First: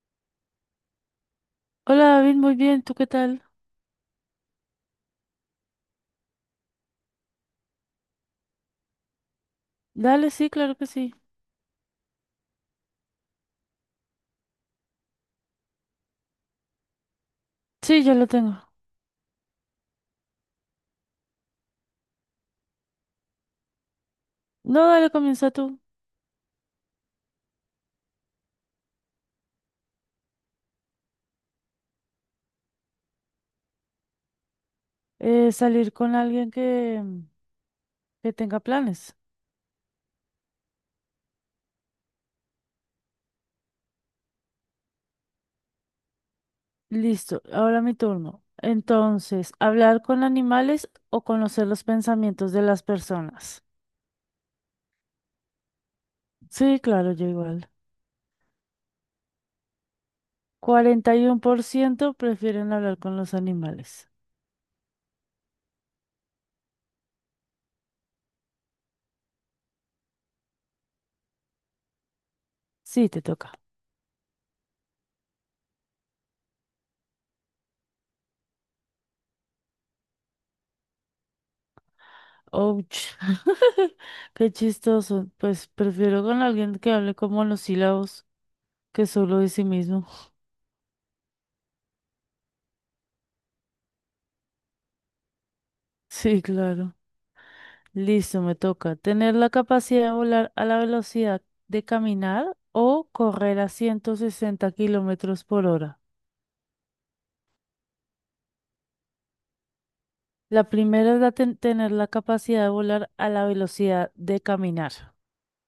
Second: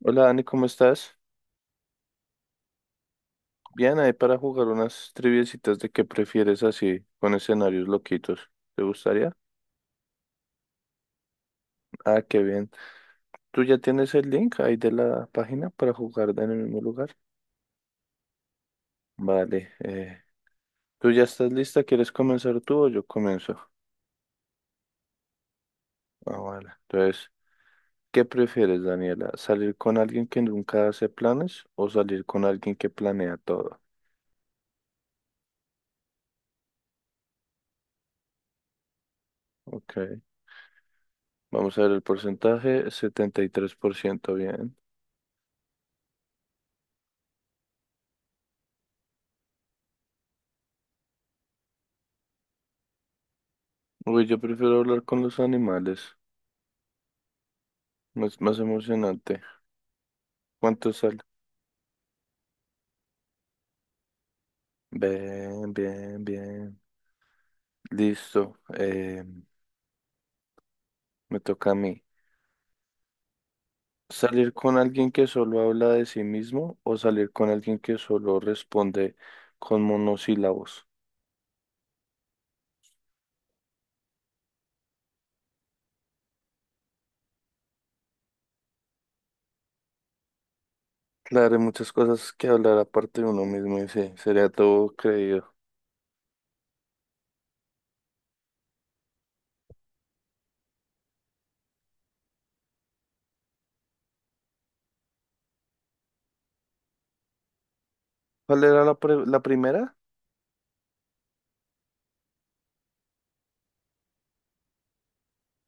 Hola Dani, ¿cómo estás? Hola David, muy bien, ¿tú qué tal? Bien, ahí para jugar unas triviecitas de qué prefieres así, con escenarios loquitos. ¿Te gustaría? Dale, sí, claro que sí. Ah, qué bien. ¿Tú ya tienes el link ahí de la página para jugar en el mismo lugar? Sí, ya lo tengo. Vale. ¿Tú ya estás lista? ¿Quieres comenzar tú o yo comienzo? No, dale, comienza tú. Ah, vale. Entonces, ¿qué prefieres, Daniela? ¿Salir con alguien que nunca hace planes o salir con alguien que planea todo? Salir con alguien que tenga planes. Ok. Vamos a ver el porcentaje, 73% bien. Listo, ahora mi turno. Entonces, hablar con animales o conocer los pensamientos de las personas. Uy, yo prefiero hablar con los animales. Sí, claro, yo igual. Más, más emocionante. ¿Cuánto Cuarenta sale? y uno por ciento prefieren hablar con los animales. Bien, bien, bien. Listo. Me toca a mí. Sí, te toca. ¿Salir con alguien que solo habla de sí mismo o salir con alguien que solo responde con monosílabos? Ouch. Qué chistoso. Pues prefiero con alguien que hable con monosílabos que solo de sí mismo. Claro, hay muchas cosas que hablar aparte de uno mismo y sí, sería todo creído. Sí, claro. Listo, me toca. Tener la capacidad de volar a la velocidad de caminar o correr a 160 km/h. ¿Cuál era la, la primera? La primera es la tener la capacidad de volar a la velocidad de caminar.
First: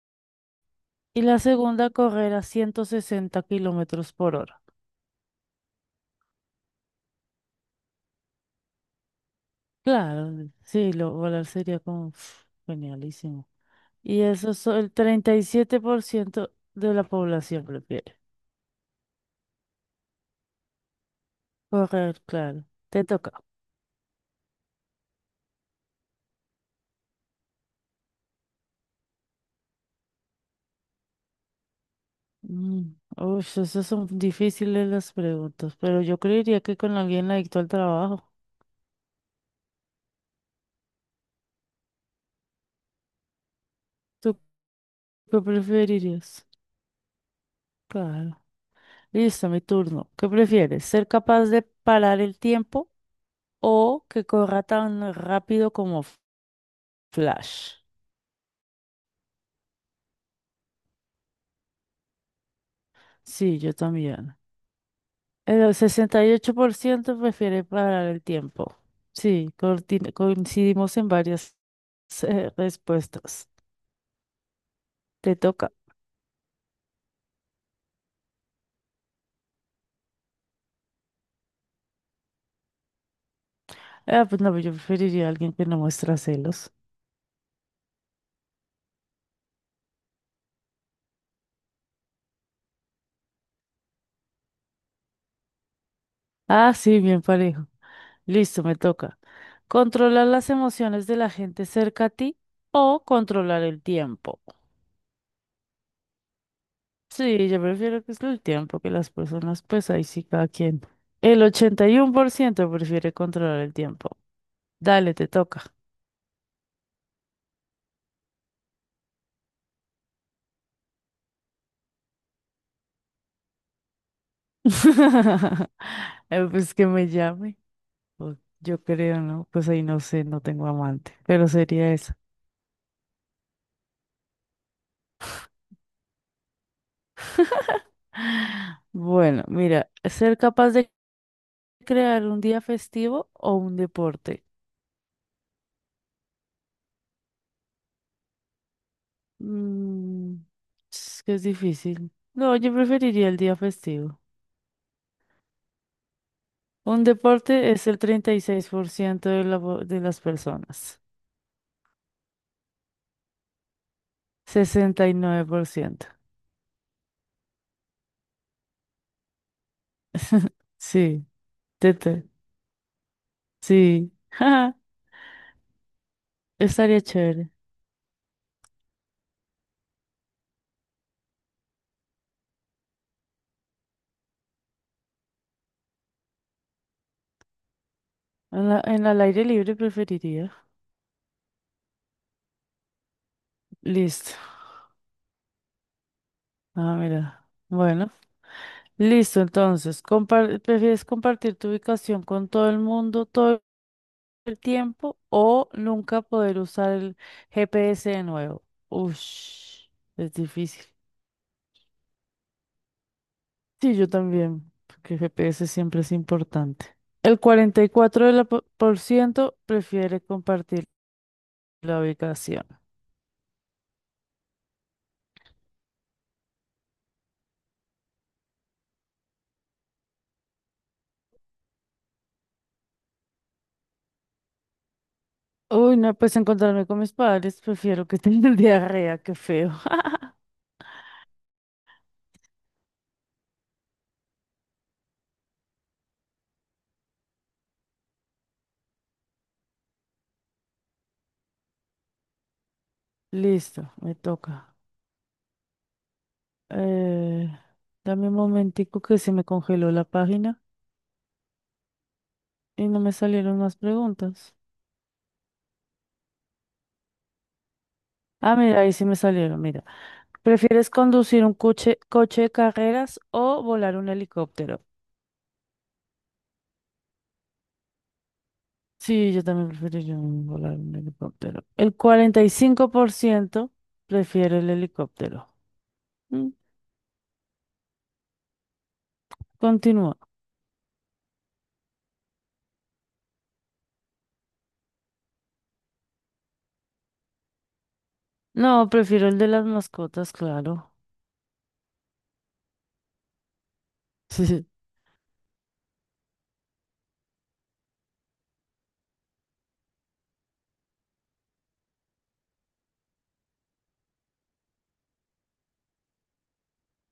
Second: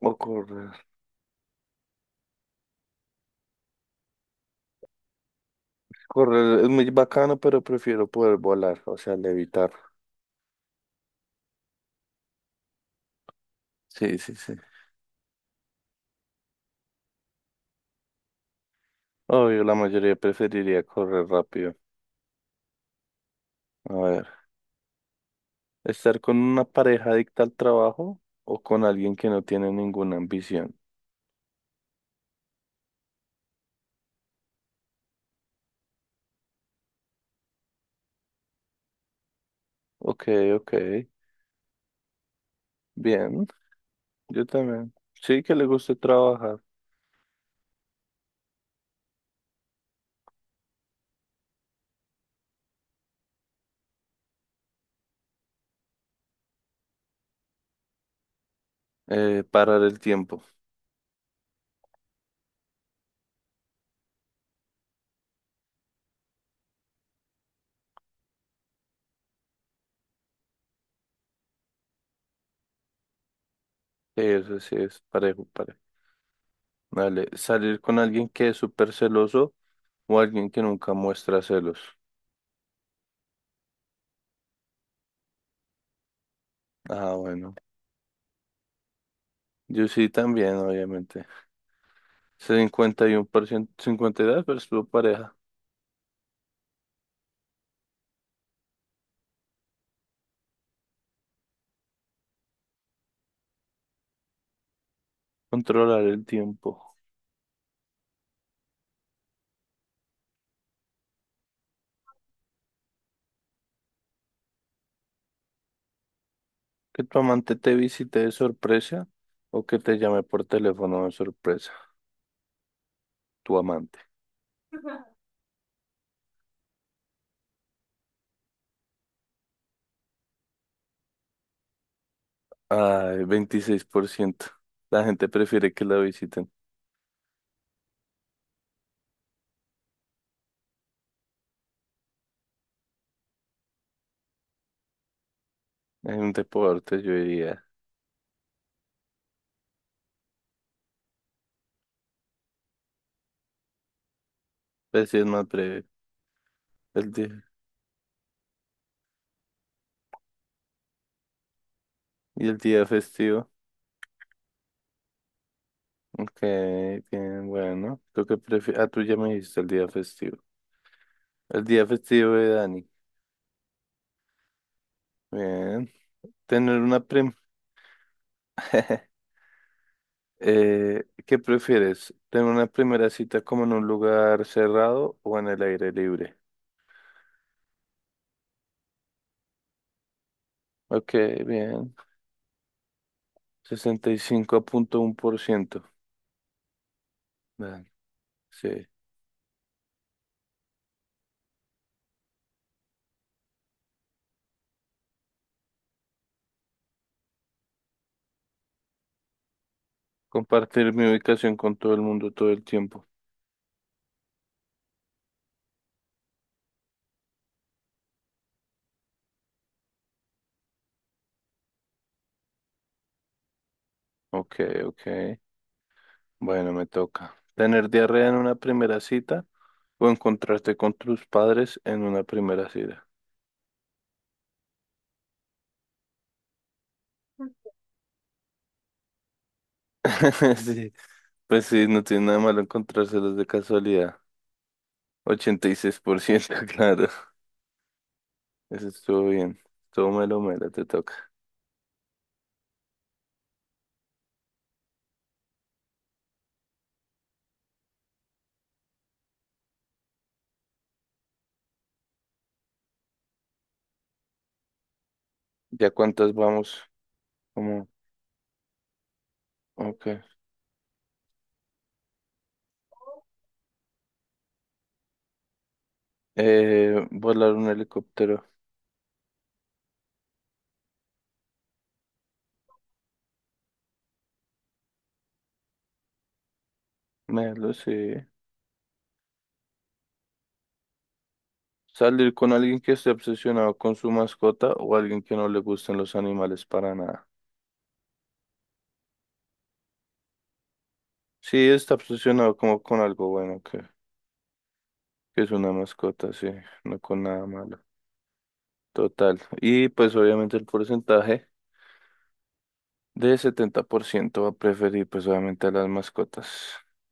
O correr. Y la segunda, correr a 160 km/h. Correr es muy bacano, pero prefiero poder volar, o sea, levitar. Claro, sí, volar sería como uf, genialísimo. Sí, Y sí, eso sí. es el 37% de la población prefiere. Obvio, la mayoría preferiría correr rápido. Correr, claro. Te toca. A ver. Estar con una pareja adicta al trabajo o con alguien que no tiene ninguna ambición. Uf, esas son difíciles las preguntas, pero yo creería que con alguien adicto al trabajo. Ok, ok. Bien, ¿Tú yo también. Sí qué que le guste preferirías? trabajar. Claro. Listo, mi turno. ¿Qué prefieres? ¿Ser capaz de parar el tiempo o que corra tan rápido como Flash? Parar el tiempo. Sí, yo también. El 68% prefiere parar el tiempo. Sí, coincidimos en varias respuestas. Sí, eso sí es Te parejo, toca. parejo. Vale, salir con alguien que es súper celoso o alguien que nunca muestra celos. Ah, pues no, yo preferiría a alguien que no muestra celos. Ah, bueno. Yo sí también, obviamente. y y uno por ciento, cincuenta y dos por 52% pareja. Ah, sí, bien parejo. Listo, me toca. Controlar las emociones de la gente cerca a ti o controlar el tiempo. Controlar el tiempo. Sí, yo prefiero que es el tiempo que las personas, pues ahí sí cada quien. El 81% prefiere controlar el tiempo. Dale, te toca. Que tu amante te visite de sorpresa o que te llame por teléfono de sorpresa, tu amante. Pues que me llame. O yo creo, ¿no? Pues ahí no sé, no tengo amante, pero sería eso. Ay, 26%. La gente prefiere que la visiten. Bueno, mira, ser capaz de crear un día festivo o un deporte. Hay un deporte, yo diría. Mm, es que es difícil. No, yo preferiría el día festivo. Pues sí, es más breve. Un El día, deporte es el 36% de las personas. y el día festivo. 69%. Ok, bien, bueno. ¿Tú qué prefieres? Ah, tú ya me dijiste el día festivo. Sí, El día tete. festivo de Dani. Sí. Bien. Tener una Estaría primera. chévere. ¿Qué prefieres? ¿Tener una primera cita como en un lugar cerrado o en el aire libre? En el aire libre preferiría. Ok, bien. Listo. 65.1%. Ah, mira. Bien, Bueno. sí. Listo, entonces. ¿Prefieres compartir tu ubicación con todo el mundo todo el tiempo o nunca poder usar el GPS de nuevo? Ush, es difícil. Compartir mi ubicación con todo el mundo todo el tiempo. Sí, yo también, porque el GPS siempre es importante. El 44 por ciento prefiere compartir la ubicación. Ok, ok. Bueno, me toca. ¿Tener diarrea en una primera cita o encontrarte con tus padres en una primera cita? Uy, no, pues encontrarme con mis padres, prefiero que tener diarrea, qué feo. Sí, pues sí, no tiene nada malo encontrárselos de casualidad. 86%, claro. Eso estuvo bien. Todo melo, melo, te toca. Listo, me toca. Eh, Dame un momentico que se me congeló la página y no me salieron más preguntas. ¿Ya cuántas vamos? Como, Ah, mira, ahí sí me salieron, mira. ok. ¿Prefieres conducir un coche de carreras o volar un helicóptero? Volar un helicóptero. Sí, yo también preferiría volar un helicóptero. El 45% prefiere el helicóptero. Mm, Melo, sí. Continúa. Salir con alguien que esté obsesionado con su mascota o alguien que no le gusten los animales para nada. No, prefiero el de las mascotas, claro. Sí, está obsesionado como con algo bueno, que es una mascota, sí, no con nada malo. Total. Y pues obviamente el porcentaje de 70% va a preferir pues obviamente a las mascotas.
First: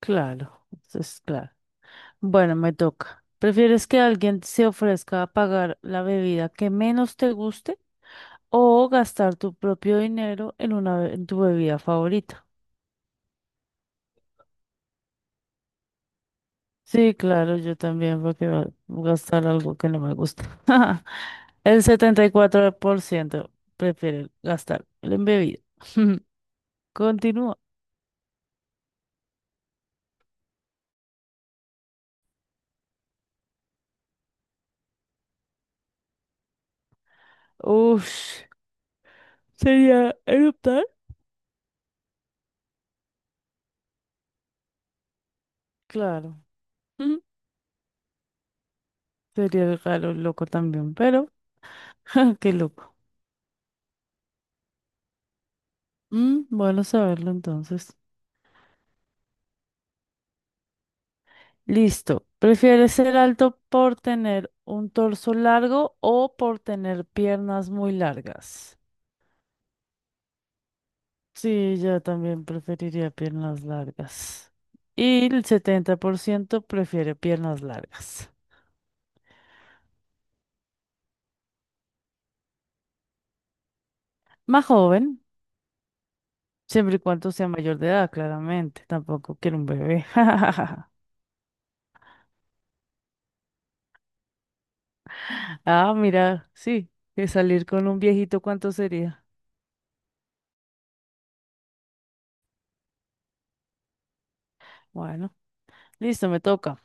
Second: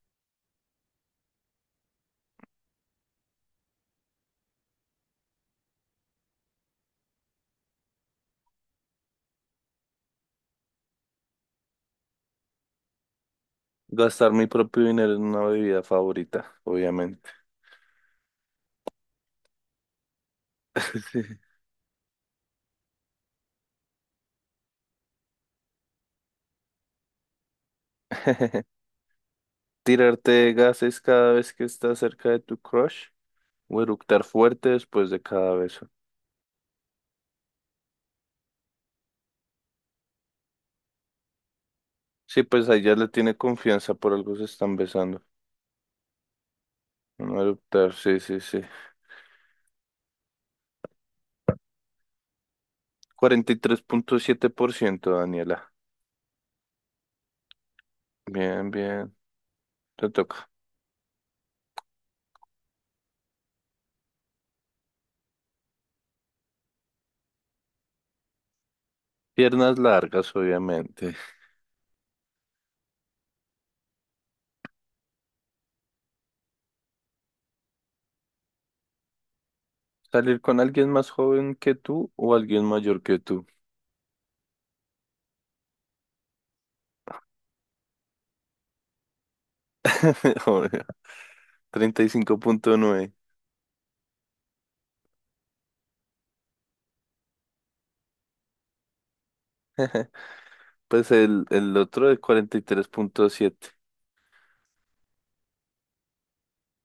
Claro, eso es claro. Bueno, me toca. ¿Prefieres que alguien se ofrezca a pagar la bebida que menos te guste o gastar tu propio dinero en en tu bebida favorita? Gastar mi propio dinero en una bebida favorita, Sí, obviamente. claro, yo también, porque va voy a gastar algo que no me gusta. Sí. El 74% prefiere gastar en bebida. Continúa. Tirarte gases cada vez que estás cerca de tu crush o eructar fuerte después de cada beso. Ush, ¿sería eruptar? Sí, pues ahí ya le tiene confianza, por algo se están besando. Claro. Mm, No adoptar, sí, sí, sí. Sería raro, loco también, pero qué loco. 43.7%, Daniela. Mm, bueno saberlo entonces. Bien, bien, te toca. Listo. ¿Prefieres ser alto por tener un torso largo o por tener piernas muy largas? Piernas largas, obviamente. Sí, yo también preferiría piernas largas. Y el 70% prefiere piernas largas. Salir con alguien más joven que tú o alguien mayor que tú. Más joven, siempre y cuando sea mayor de edad, claramente. Tampoco quiero un bebé. Obvio. 35.9. Ah, mira, sí, que salir con un viejito, ¿cuánto sería? Pues el otro es 43.7. Bueno, listo, me toca.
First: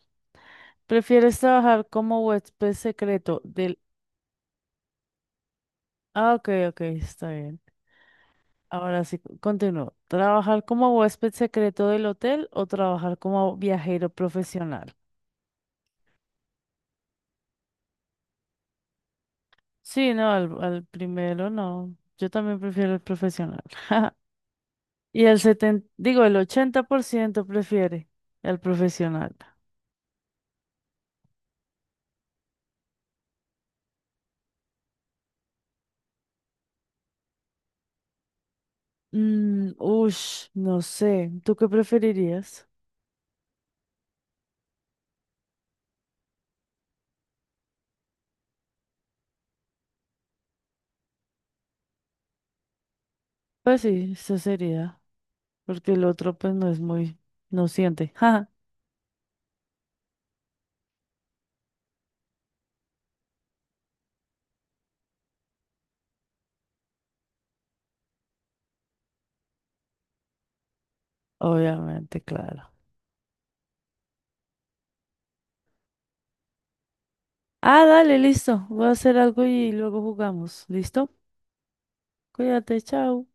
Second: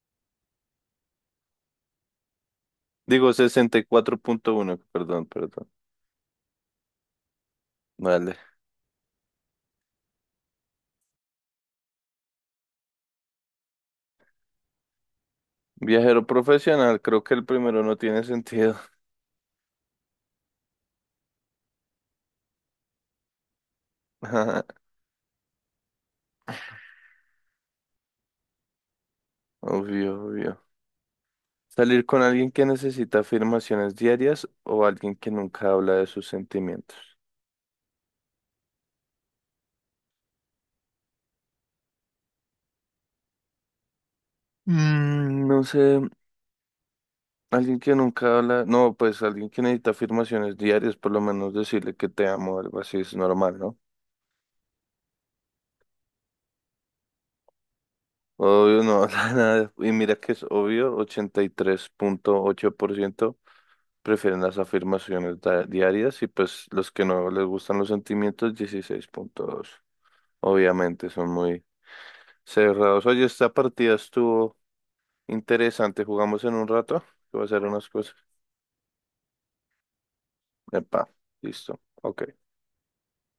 ¿Prefieres trabajar como huésped Digo secreto sesenta del... y cuatro punto uno. perdón, perdón. Ah, ok, ok, está bien. Vale. Ahora sí, continúo. ¿Trabajar como huésped secreto del hotel o trabajar como viajero profesional? Viajero profesional, creo que el primero no tiene sentido. Sí, no, al primero no. Yo también prefiero el profesional. Y el 70, digo, el 80% prefiere el profesional. Obvio, obvio. Salir con alguien que necesita afirmaciones diarias o alguien que nunca habla de sus sentimientos. Mm, ush, no sé. ¿Tú qué preferirías? Mm, no sé, alguien que nunca habla, no, pues alguien que necesita afirmaciones diarias, por lo menos decirle que te amo, o algo así es normal, ¿no? Pues sí, eso sería. Porque el otro, pues no es muy, no siente. Obvio, no habla nada. Y mira que es obvio, 83.8% prefieren las afirmaciones diarias y pues los que no les gustan los sentimientos, 16.2. Obviamente son muy Obviamente, claro. cerrados. Oye, esta partida estuvo... Interesante, jugamos en un rato. Voy a hacer unas Ah, cosas. dale, listo. Voy a hacer algo y luego jugamos. Epa, ¿Listo? listo. Ok. Cuídate, chao.